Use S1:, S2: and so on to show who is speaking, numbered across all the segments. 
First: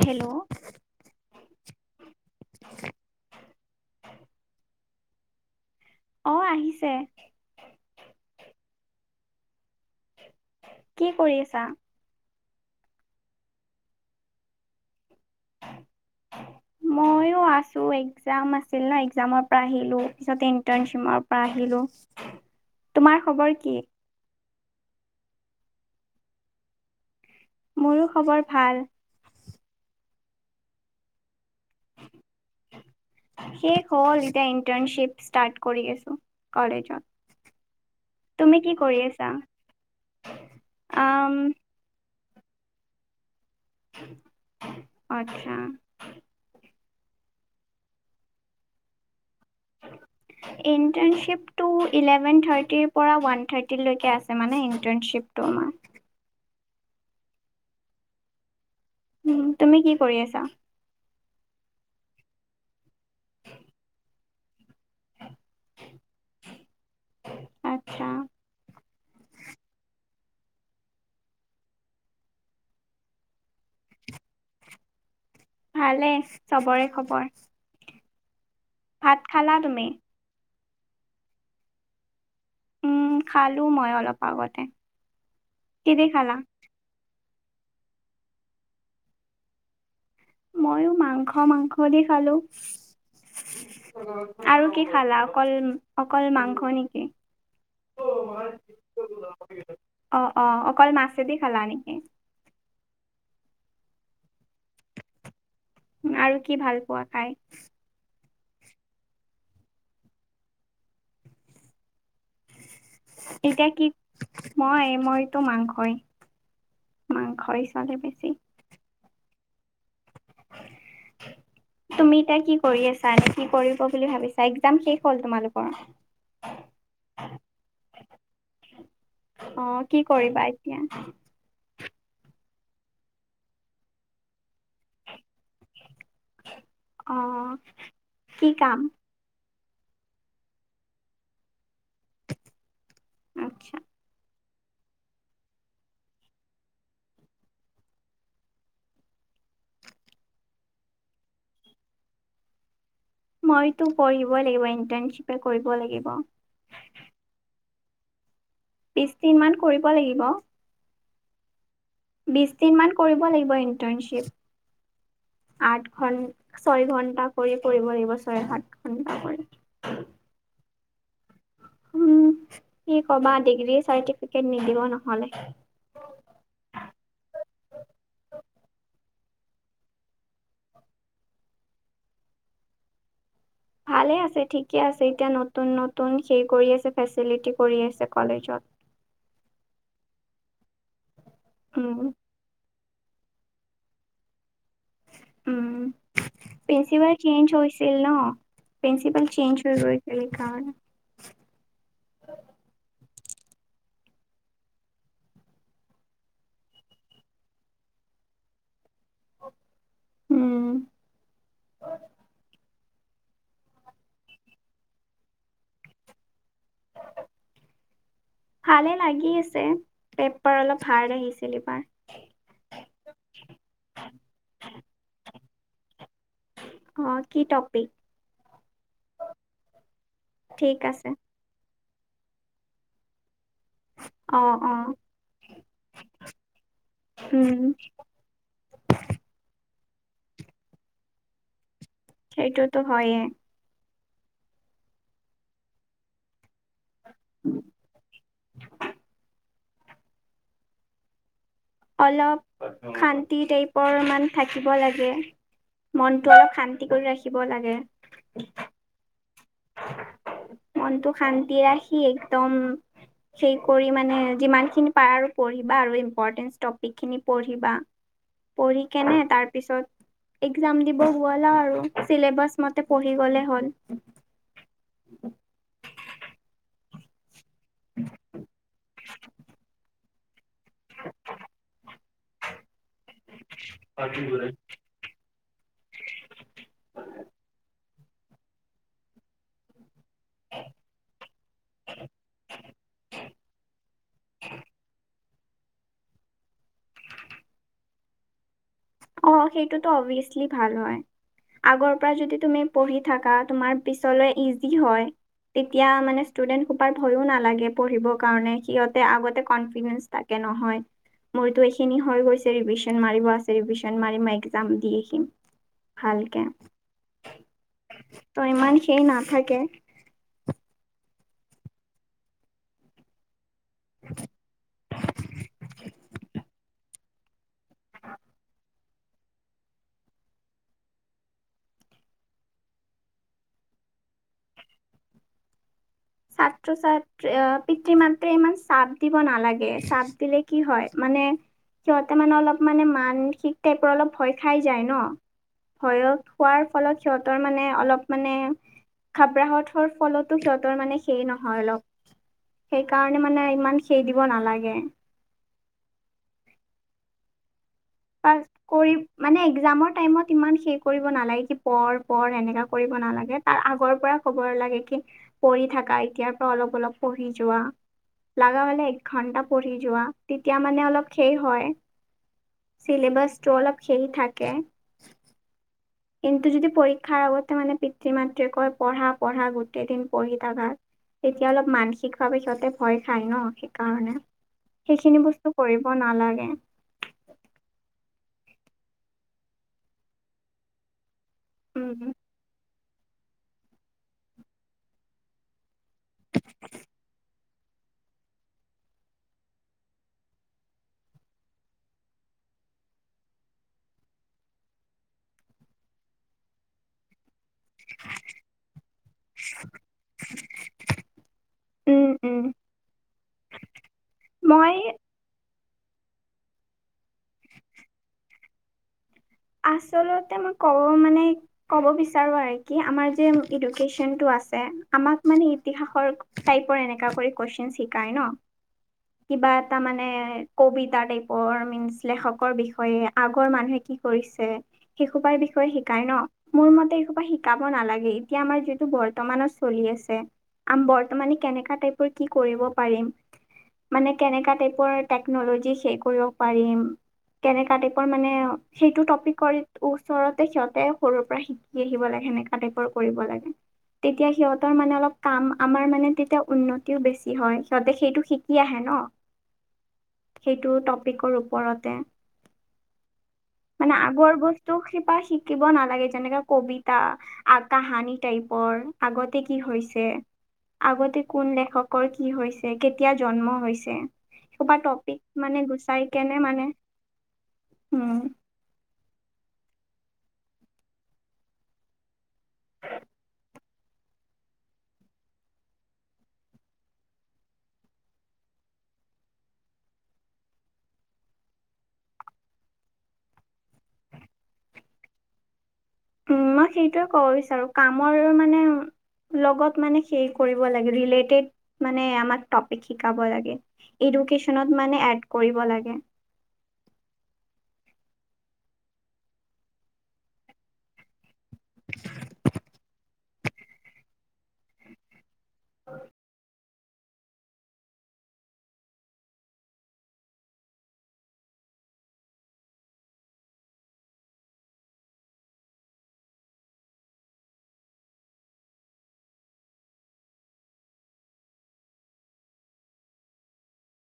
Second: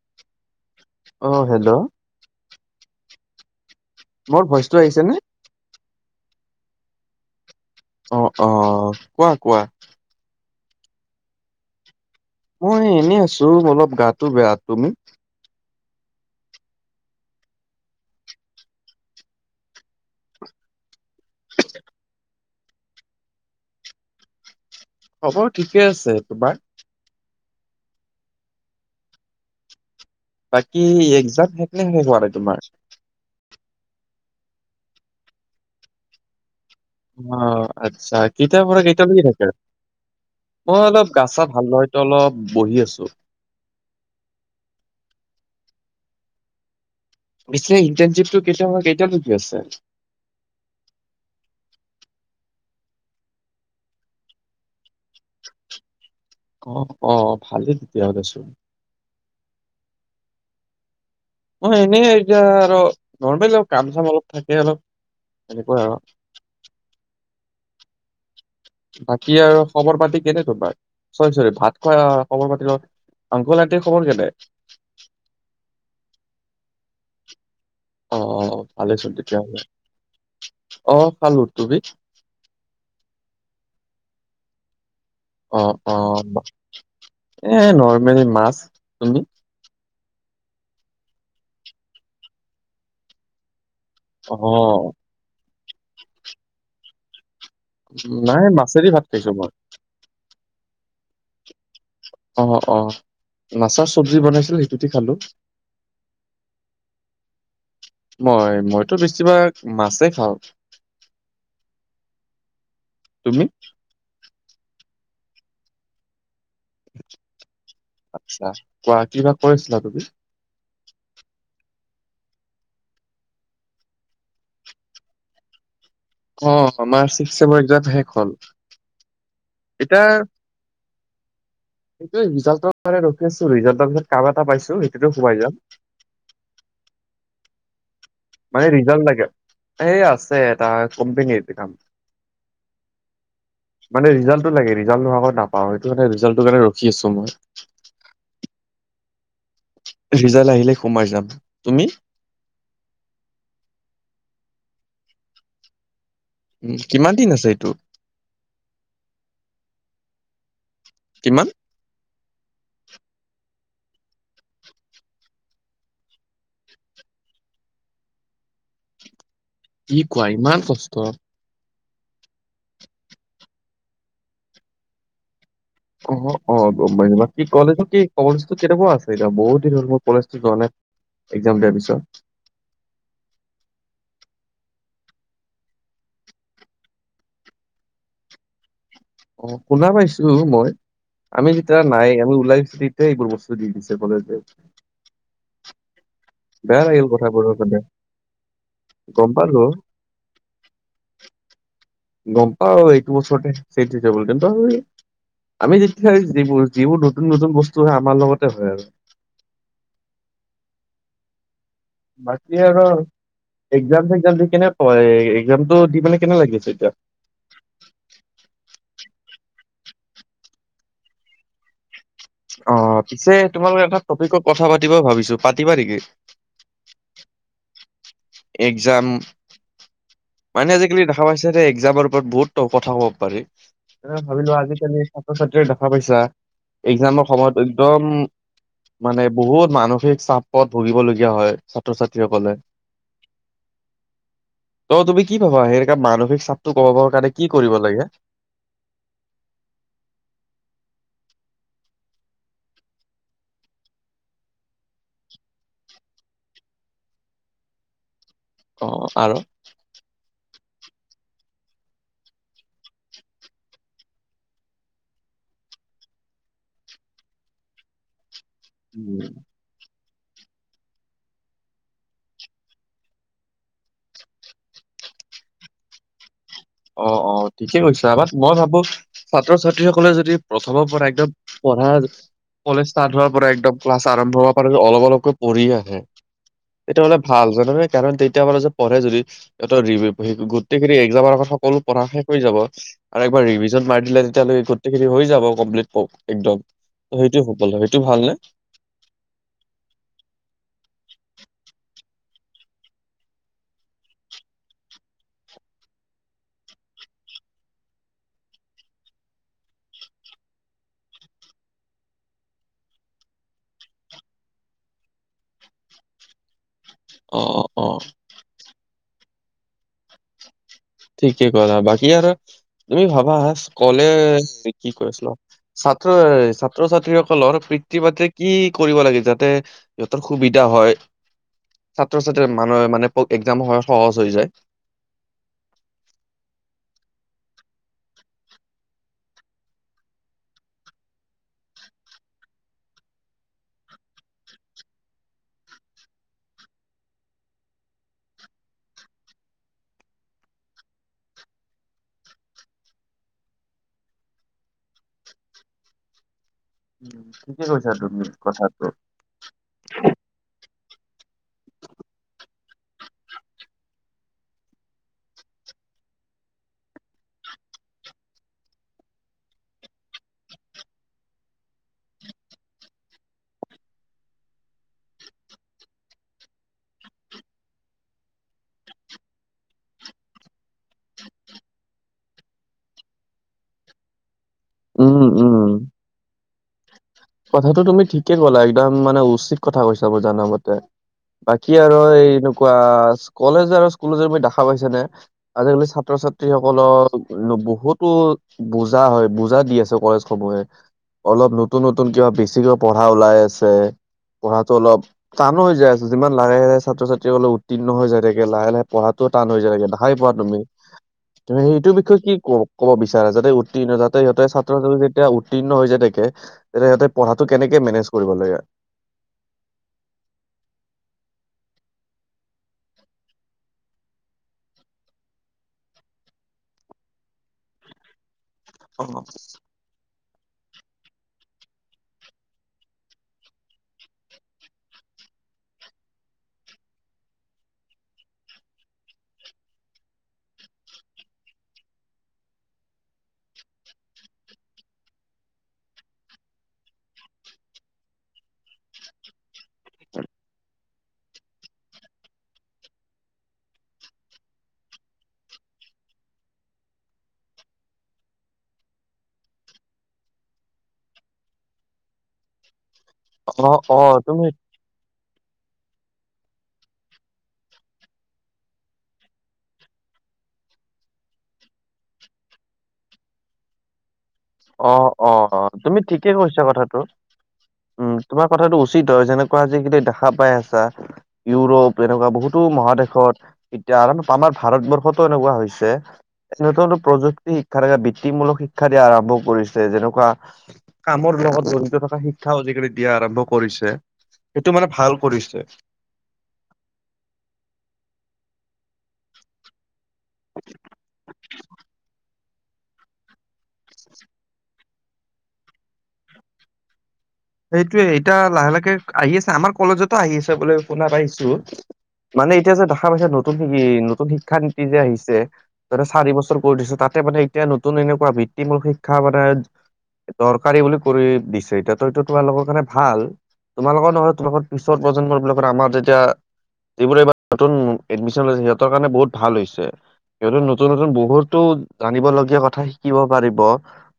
S1: Hello.
S2: আহ hello
S1: [unintelligible]
S2: মৰ ভইচটো আহিছে নে?
S1: অ আহিছে
S2: অ আহ কোৱা কোৱা
S1: কি কৰি আছা?
S2: মই এনে আছো অলপ গাটো বেয়া তুমি
S1: মই আছো এক্জাম আছিল ন একজামৰ পৰা আহিলো পিছত ইন্টাৰ্নশ্বিপৰ পৰা আহিলো। তোমাৰ খবৰ কি?
S2: হ'ব ঠিকে আছে তোমাৰ?
S1: মোৰো খবৰ ভাল।
S2: বাকী একজাম শেষনে শেষ হোৱা নাই তোমাৰ?
S1: শেষ হ'ল এতিয়া ইণ্টাৰ্নশ্বিপ ষ্টাৰ্ট কৰি আছো। কলেজত
S2: অ আচ্ছা
S1: তুমি
S2: কিতাৰ
S1: কি
S2: পৰা
S1: কৰি
S2: কেইটা লৈকে
S1: আছা?
S2: থাকে? মই অলপ গা
S1: আম
S2: চা ভালদৰেতো অলপ বহি আছো।
S1: আচ্ছা।
S2: পিছে ইণ্টাৰ্নশ্বিপটো কেইটাৰ কেইটা লৈকে।
S1: ইণ্টাৰ্নশ্বিপটো ইলেভন থাৰটিৰ পৰা ৱান থাৰ্টি লৈকে আছে মানে ইণ্টাৰ্নৰ্শিপটো আমাৰ
S2: অ অ ভালেই তেতিয়া হ'লে ছোন
S1: উ তুমি কি কৰি আছা?
S2: অ এনে এতিয়া আৰু নৰ্মেলি অ কাম চাম অলপ থাকে অলপ। তেনেকোৱা আৰু।
S1: আচ্ছা।
S2: বাকী আৰু খবৰ পাতি কেনে তোমাৰ চৰি চৰি ভাত খোৱা খবৰ পাতিৰ লগত আংকল আণ্টিৰ খবৰ কেনে?
S1: ভালেই চবৰে খবৰ।
S2: অ অ ভালেইছোন
S1: ভাত খালা
S2: তেতিয়াহলে
S1: তুমি?
S2: অহ খালো। তুমি?
S1: উম খালো মই অলপ আগতে
S2: অ অ
S1: কিদি খালা?
S2: এ নৰ্মেলি মাছ। তুমি?
S1: ময়ো মাংস মাংস দি খালো।
S2: অ
S1: আৰু কি খালা অকল অকল মাংস নেকি?
S2: নাই মাছেদি ভাত খাইছো মই।
S1: অ অকল মাছেদি খালানে?
S2: অ অ অ মাছৰ চব্জি বনাইছো।
S1: আৰু কি ভাল পোৱা খাই?
S2: মই মইতো বেছিভাগ মাছেই খাওঁ। তুমি
S1: এতিয়া কি মই মইতো মাংসই মাংসই চলে বেছি।
S2: আচ্ছা কোৱা কিবা কৰি আছিলা তুমি?
S1: [unintelligible] তুমি এতিয়া কি কৰি আছা? কি কৰিব বুলি ভাবিছা? একজাম শেষ হ'ল তোমালোকৰ
S2: অ আমাৰ ছিক্সথ ছেমৰ একজাম শেষ হল।
S1: অ কি
S2: এতিয়া
S1: কৰিবা এতিয়া?
S2: সেইটোৱে ৰিজাল্টৰ কাৰণে ৰখি আছো ৰিজাল্টৰ পিছত কাম এটা পাইছো সেইটোতো সোমাই যাম।
S1: অ। কি
S2: মানে
S1: কাম?
S2: ৰিজাল্ট লাগে এই আছে এটা কোম্পনীৰ কাম।
S1: আচ্ছা।
S2: মানে ৰিজাল্ট। টো লাগে ৰিজাল্ট নোহোৱাৰ আগত নাপাও সেইটো কাৰণে ৰিজাল্টটো কাৰণে ৰখি আছো মই। ৰিজাল্ট আহিলে সোমাই যাম তুমি
S1: মইতো পঢ়িবই লাগিব ইন্টাৰ্নশ্বিপে কৰিব লাগিব।
S2: উ কিমান দিন আছে এইটো
S1: বিশ দিন মান কৰিব লাগিব।
S2: কিমান?
S1: বিশ দিনমান কৰিব লাগিব ইণ্টাৰ্ণশ্বিপ। আঠ ঘন্টা ছয় ঘন্টা কৰি কৰিব লাগিব ছয় সাত ঘন্টা কৰি
S2: কি কোৱা ইমান কষ্ট
S1: উম কি কবা ডিগ্ৰী চাৰটিফিকেট নিদিব নহলে।
S2: অ অ গমাই কি কলেজৰ কি কলেজো কেনেকোৱা আছে এতিয়া বহুত দিন মোৰ কলেজো যোৱা নাই। এক্সাম দিয়াৰ পিছত।
S1: [inaudible] ভালে আছে ঠিকে আছে এতিয়া নতুন নতুন সেই কৰি আছে ফেচিলিটি কৰি আছে কলেজত।
S2: অ শুনা পাইছো মই আমি যেতিয়া
S1: উম
S2: নাই আমি ওলাইছো। সে এইবোৰ বস্তু দি দিছে কলেজত। লাগিল
S1: প্ৰিঞ্চিপাল
S2: কথাবোৰ
S1: চেঞ্জ
S2: শুনি
S1: হৈছিল ন। প্ৰিন্সিপাল
S2: গম পালো
S1: চেঞ্জ হৈ গৈছিল এই কাৰণে।
S2: গম পাওঁ এইটো বছৰতে চেইঞ্চ হৈ যাব। আমি যেতিয়া যিবোৰ যিবোৰ নতুন নতুন বস্তু হয় আমাৰ লগতে হয় আৰু।
S1: উম।
S2: বাকী আৰু এক্সাম চেগজাম দি কেনে এই এক্সামটো দি কেনে কেনে লাগিছে? তেতিয়া-
S1: ভালে লাগি আছে পেপাৰ অলপ হাৰ্ড আহিছিল ইবাৰ।
S2: অঁ পিছে তোমালোকে এটা টপিকত কথা পাতিবা ভাবিছো পাতিবা নেকি?
S1: অ কি টপিক-
S2: এক্সাম মানে
S1: ঠিক
S2: আজিকালি
S1: আছে
S2: দেখা পাইছে যে- এক্সাম ওপৰত বহুত কথা ক'ব পাৰে।
S1: অ
S2: ভাবিলো
S1: অ
S2: আজিকালি ছাত্ৰ ছাত্ৰীয়ে দেখা পাইছা। এক্সাম সময়ত
S1: উম
S2: একদম মানে বহুত মানুহ। বিশেষ চাপত ভুগিবলগীয়া হয় ছাত্ৰ ছাত্ৰীসকলে।
S1: সেইটোতো হয়ে
S2: ত তুমি কি ভাবা সেইকা মানসিক চাপটো? কব কাৰণে কি কৰিব লাগে?
S1: অলপ শান্তি টাইপৰ মান থাকিব লাগে। মনতটো অলপ শান্তি কৰি ৰাখিব লাগে।
S2: অঁ আৰু?
S1: মনটো শান্তি ৰাখি একদম- সেই কৰি মানে যিমান খিনি পাৰ আৰু পঢ়িবা আৰু ইম্পৰ্টেন্ট টপিক খিনি পঢ়িবা। পঢ়ি কেনে
S2: উম,
S1: তাৰ পিছত- এক্সাম দিব গলা আৰু চিলেবাছ মতে পঢ়ি গ'লে হ'ল। [unintelligible]
S2: অঁ অঁ ঠিকে কৈছা বাত মই ভাবো ছাত্ৰ ছাত্ৰী সকলে যদি- প্ৰথমৰ পৰা একদম পঢ়া- কলেজ ষ্টাৰ্ট হোৱাৰ পৰা একদম ক্লাছ আৰম্ভ হব পৰা অলপ অলপকৈ পঢ়ি থাকে- এইটো হলে ভাল জাননে? কাৰণ তেতিয়া হলে যে পঢ়ে যদি গোটেইখিনি একজামৰ আগত- শেষ কৰা শেষ যাব আৰু একবাৰ ৰিভিজন মাৰি দিলে তেতিয়া গোটেইখিনি হৈ যাব কমপ্লিত একদম। সেইটো সফল সেইটো ভাল নে?
S1: অঁ সেইটোতো অবভিয়াচলি ভাল হয়। আগৰ পৰা যদি তুমি পঢ়ি থাকা তোমাৰ পিছলৈ ইজি হয়। তেতিয়া মানে ষ্টুডেন্ট সোপাৰ ভয়ও নালাগে পঢ়িবৰ কাৰণে। সিহতে আগতে কনফিডেন্স থাকে। নহয়, মোৰতো এইখিনি হৈ গৈছে ৰিবিচন মাৰিব আছে ৰিবিচন- জানমাৰি মই একজাম দি আহ আহিম ভালকে।
S2: অঁ অঁ অঁ।
S1: সি নাথাকে।
S2: ঠিকেই কৰা বাকী আৰু তুমি ভাবা-। কলে কি কৈছিলো ছাত্ৰ ছাত্ৰ ছাত্ৰী- ছাত্ৰীসকলৰ পিতৃ মাতৃক কি কৰিব লাগে যাতে সিহঁতৰ সুবিধা হয়? ছাত্ৰ ছাত্ৰ মানুহে মানে এক্সাম হয় সহজ হৈ যায়।
S1: সাত। ছাত্ৰ ছাত্ৰ আহ পিতৃ মাত্ৰে ইমান চাপ দিব নালাগে। চাপ দিলে কি হয় মানে- সিহঁতে মানে অলপ মানে মানসিক টাইপৰ অলপ ভয় খাই যায় ন। ভয়ত হোৱাৰ ফলত সিহঁতৰ মানে অলপ মানে- খাব্ৰাহতৰ ফলতো সিহঁতৰ মানে- সেই নহয় অলপ। সেইকাৰণে মানে ইমান সেই দিব নালাগে। [unintelligible]
S2: উম।
S1: পাছ কৰি মানে এক্সাম টাইমত ইমান হেৰি কৰিব নালাগে মানে পঢ় পঢ় এনেকা। কৰিব নালাগে, তাৰ আগৰ পৰা ক'ব লাগে কি পঢ়ি থাকা এতিয়াৰ পৰা অলপ অলপ পঢ়ি যোৱা। লগা হলে এক ঘন্টা পঢ়ি যোৱা তেতিয়া মানে অলপ শেষ হয়। চিলবছটো অলপ সেইৰি থাকে। কিন্তু যদি পৰীক্ষাৰ আগতে মানে পিতৃ মাতৃয়ে কয় পঢ়া পঢ়া গোটেই দিন পঢ়ি তা ঘাত- তেতিয়া অলপ মানসিকভাৱে সিহঁতে ভয় খায় ন সেইকাৰণে।
S2: উম
S1: সেইখিনি বস্তু
S2: উম
S1: কৰিব নালাগে।
S2: কথাটো তুমি ঠিকে ক'লা একদম মানে উচিত কথা কৈছা ব জানা মতে-। বাকী আৰু
S1: উম
S2: এই এনেকুৱা কলেজ আৰু স্কুলি দেখা পাইছ নে আজিকালি। ছাত্ৰ ছাত্ৰীসকলক বুত-। বহুতো বুজা হয় বুজা দি আছে কলেজ সমূহে অলপ নতুন। নতুন কিবা বেছিকৈ পঢ়া ওলাই আছে। পঢ়াটো অলপ টান হৈ য আছ যিমান লাহে লাহে ছাত্ৰ ছাত্ৰী। লে উত্তীৰ্ণ হৈ যায় থাকে লাহে লাহে পঢ়াটো টান হৈ যায় থাকে দেখাই পোৱা তুমি-। তু সেইটো
S1: উম
S2: বিষয়ে কি
S1: উম
S2: ক কব বিচাৰে যাতে উত্তীৰ্ণ যাতে সিহঁতে ছাত্ৰী
S1: মই
S2: যেতিয়া। উত্তীৰ্ণ হৈ যায় তোকে যে সহঁতে পঢ়াটো কেনেকে মেনেজ কৰিব লাগে।
S1: আচলতে মই কব মানে কব বিচাৰো আৰু কি আমাৰ যে এডুকেশ্বন টো-। আমাক মানে ইতিহৰ টাইপৰ এনেকা কৰি কেশন শিকাই ন।
S2: অ
S1: কিবা এটা মানে। কবিতা টাইপৰ মনচ লেখকৰ বিষয়ে আগৰ মানুহে কি-। কৰিছে শিশোপাৰ বিষয়ে শিকাই ন মোৰ মতে এশোপা শিকাব নালাগে এতিয়া আমাৰ যিটো ব। বৰ্তমানত চলি আছে আম বৰ্তমানে কেনেকা টাইপৰ কি কৰিব পাৰিম। মানে কেনেককা টাইপৰ টেকনলজি সে কৰিব পাৰিম। কেনে টাইপৰ মানে। সেইটো টপিক ওচৰতে সিহঁতে সৰুৰ পৰা শিকি আহিব লাগে সেনেকাা টাইপৰ কৰিব লাগে। তেতিয়া সিহঁতৰ মানে অলপ কাম আমাৰ মানে তেতিয়া উন্নতিও বেছি হয় সিহঁতে সেইটো শিকি আহে ন। সেইটো টপিকৰ ওপৰতে-।
S2: অ
S1: মানে
S2: অ,
S1: আগৰ
S2: তুমি
S1: বস্তু শিপা শ। শিকিব নালাগে যেনেকা কবিতা কাহানি টাইপৰ আগতে কি হৈছে। আগতে কোন লেখকৰ কি হৈছে কেতিয়া জন্ম হৈছে। সোপা
S2: অ
S1: টপিক
S2: অ
S1: মানে
S2: তুমি
S1: গুচাই
S2: ঠিকে
S1: কেনে
S2: কৈছা
S1: মানে
S2: কথাটো। উম তোমাৰ কথাটো উচিত হয় যেনেকুৱা যি কিু দেখা পাই আছা। ইউৰোপ এনেকুৱা বহুতো মহাদেশত এতিয়া আমাৰ ভাৰতবৰ্ষতো এনেকুৱা হৈছে। নতুনত প্ৰযুক্তি শিক্ষা থকা বৃত্তিমূলক শিক্ষা দিয়া আৰম্ভ-। কৰিছে যেনেকুৱা কামৰ লগত জড়িত থকা শিক্ষাও আজিকালি দিয়া আৰম্ভ কৰিছে। সেইটো মানে ভাল কৰিছে।
S1: উম মই সেইটোয়ে কব বিচাৰো কামৰ মানে। লগত মানে কৰিব লাগেলেটেড মানে আমাৰ টপিক শিকাব লাগে-। এডোকেচনত মানে এড কৰিব লাগে।
S2: সেইটোয়ে এতিয়া লাহে লাহকে আহি আছে আমাৰ কলেজতো আহি আছে বুলিো শুনা পাইছো। মানে এতিয়া যে দেখা পাইছে নতুন নতুন শিক্ষা নীতি যে আহিছে। চাৰি বছৰ কৰি দিছো তাতে মানে এতিয়া নতুন এনেকুৱা ভিত্তিমূল শিক্ষা মানে-। দৰকাৰী বুলি কৰি দিছে এতিয়াৰ। তোমালোকৰ কাৰণে ভাল তোমালোকৰ নহয় তোমোকৰ পিছৰ প্ৰজন্মবাক আমাৰ যেতিয়া। যিবোৰ এইবাৰ নতুন এডমিশন লৈছে সিহঁতৰ কাৰণে বহুত ভাল হৈছে। সিহ নতুন নতুন বহুতো জানিব লগগীয়া কথা শিকিব পাৰিব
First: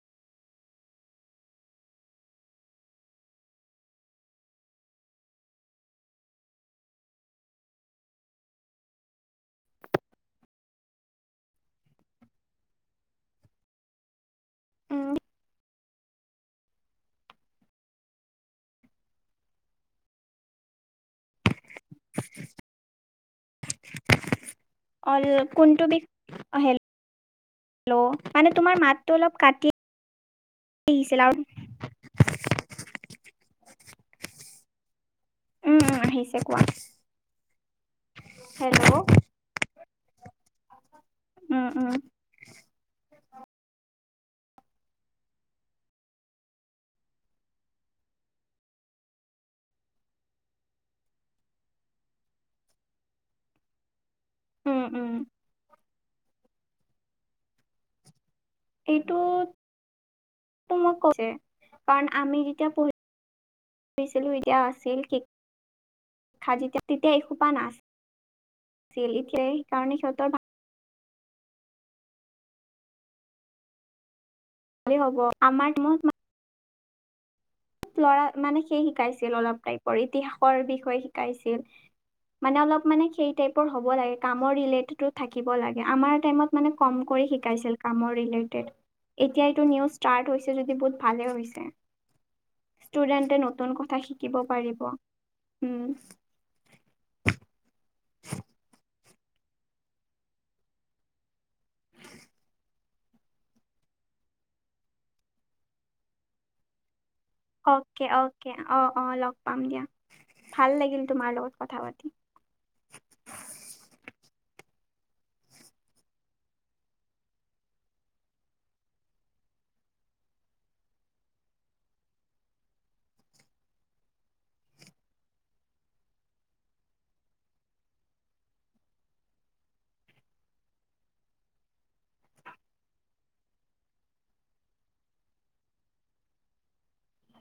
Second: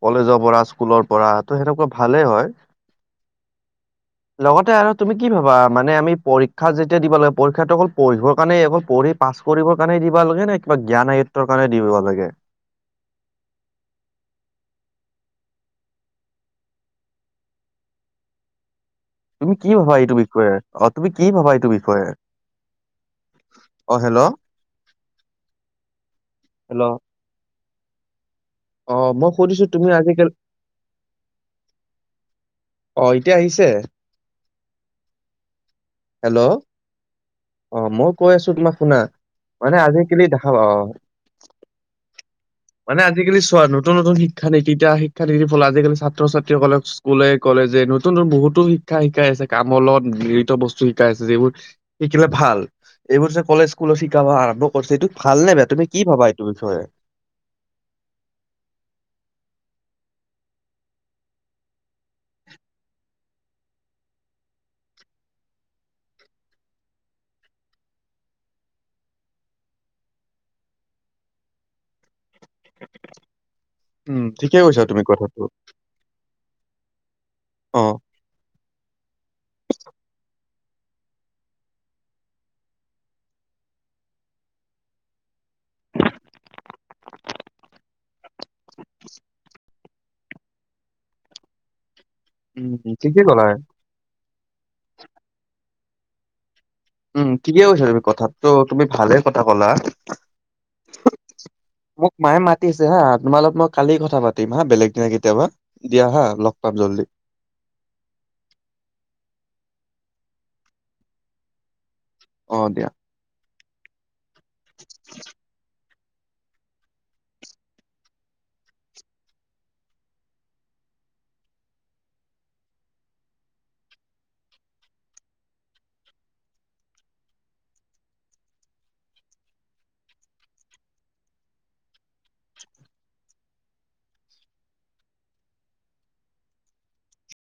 S2: কলেজৰ পৰা স্কুলৰ-। পৰা তটো সেনেকুৱা ভালেই হয়।
S1: আ [unintelligible]
S2: লগতে আৰু তুমি কি ভাবা মানে আমি পৰীক্ষা যেতিয়া দিব লাগে পৰীক্ষাটো অকল পঢ়িবৰ কাৰণে অ পঢ়ি পাছ। কৰিবৰ কাৰণে দিবা লাগে নে কিবা জ্ঞান আয়ত্বৰ কাৰণে দিব লাগে।
S1: [unintelligible]
S2: তুমি কি ভাবা এইটো বিষয়ে অ তুমি কি ভাবা এইটো বিষয়ে। অ হেল্ল'।
S1: অ কোনটো বি।
S2: হেল্ল'
S1: হেল্ল' মানে তোমাৰ
S2: অ'
S1: মাতটো
S2: মই
S1: অলপ
S2: সুধিছো
S1: কাটি
S2: তুমি আজিকালি
S1: আহিছিল আৰু
S2: অ এতিয়া আহিছে।
S1: উম উম আহিছে
S2: হেল্ল'
S1: কোৱা।
S2: অ' মই কৈ আছো তোমাক
S1: হেল্ল'
S2: শুনা মানে আজিকালি দেখা পা
S1: উম উম
S2: মানে। আজিকালি চোৱা নতুন নতুন শিক্ষানীতি শিক্ষানীতিৰ ফল আজিকালি ছাত্ৰ ছাত্ৰীসকলক স্কুলে কলেজে নতুন। বহুতো শিক্ষা শিকাই আছে কামত জড়িত বস্তু শিকাই আছে যিবোৰ শিকিলে ভাল এইবোৰ যে কলেজ স্কুল শ আৰম্ভ
S1: উম
S2: কৰিছ এইটো
S1: উম
S2: ভাল নে বেয়া তুমি কি ভাবা এইটো বিষয়ে।
S1: এইটো মই কৈ কাৰণ আমি যেতিয়া পঢ়ি- ছিলো এতিয়া আছিল তেতিয়া এসোপা নাছিল। আছিল এতিয়া সেই কাৰণে সিহঁতৰ-
S2: উম ঠিকে কৈছা
S1: ভালেই
S2: তুমি
S1: হ'ব
S2: কথাটো।
S1: আমাৰ টাইমত
S2: অ
S1: ল'ৰা মানে সেই শিকাইছিল অলপ টাইপৰ ইতিহাসৰ বিষয়ে শিকাইছিল। মানে অলপ মানে সেই টাইপৰ হব লাগে কাম, কামৰ ৰিলেটেড থাকিব লাগে আমাৰ টাইমত মানে কাম কৰি - শিকাইছিল কামৰ ৰিলে এতিয়া এইটো নিউজ ষ্টাৰ্ট হৈছে যদি বহুত ভালে হৈছে।
S2: উম ঠিকে
S1: ষ্টুডেণ্টে
S2: ক'লা
S1: নতুন কথা শিকিব পাৰিব উম।
S2: উম ঠিকে কৈছা তুমি কথাতটো তুমি ভালে কথা ক'লা।
S1: [inaudible]
S2: মোক মায়ে মাতিছে হা তোমাৰ লগত মই কালি কথা পাতিম হা বেলেগ দিনা কেতিয়াবা দিয়া হা লগ। [unintelligible]
S1: অক অকে অ অ লগ পাম দিয়া ভাল লাগিল তোমাৰ লগত কথা পাতা।
S2: অ দিয়া। [inaudible]